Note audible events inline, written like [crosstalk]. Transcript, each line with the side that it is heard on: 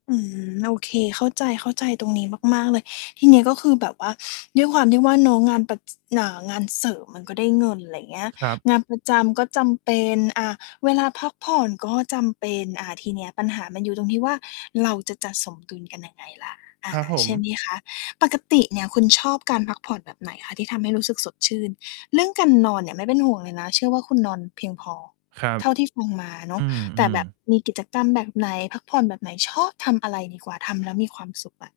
left: อืม โอเค เข้าใจ เข้าใจตรงนี้มาก ๆ เลย ทีเนี้ยก็คือแบบว่า [sniffs] ด้วยความที่ว่า เนาะ งานแบบ อ่า งานเสริมมั
right: อ
left: น
right: ื
left: ก็
right: ม
left: ได้เงิน ไรเงี้ย
right: ครับ
left: งานประจำก็จำเป็น อ่า เวลาพักผ่อนก็จำเป็น อา ทีเนี้ยปัญหามันอยู่ตรงที่ว่า เราจะจัดสมดุลกันยังไง ล่ะ อ
right: ค
left: า
right: รับผ
left: ใช่
right: ม
left: ไหมคะ? ปกติเนี่ยคุณชอบการพักผ่อนแบบไหนคะ? ที่ทำให้รู้สึกสดชื่น เรื่องการนอนเนี่ยไม่เป็นห่วงเลยนะ เชื่อว่า คุณนอนเพียงพอ
right: ครับ
left: เท่าที่ฟังมาเน
right: อ
left: า
right: ื
left: ะ แต่แ
right: อ
left: บบ
right: ๆ
left: มีกิจกรรมแบบไหน? พักผ่อนแบบไหน? ชอบทำอะไรดีกว่า ทำแล้วมีความสุขอะ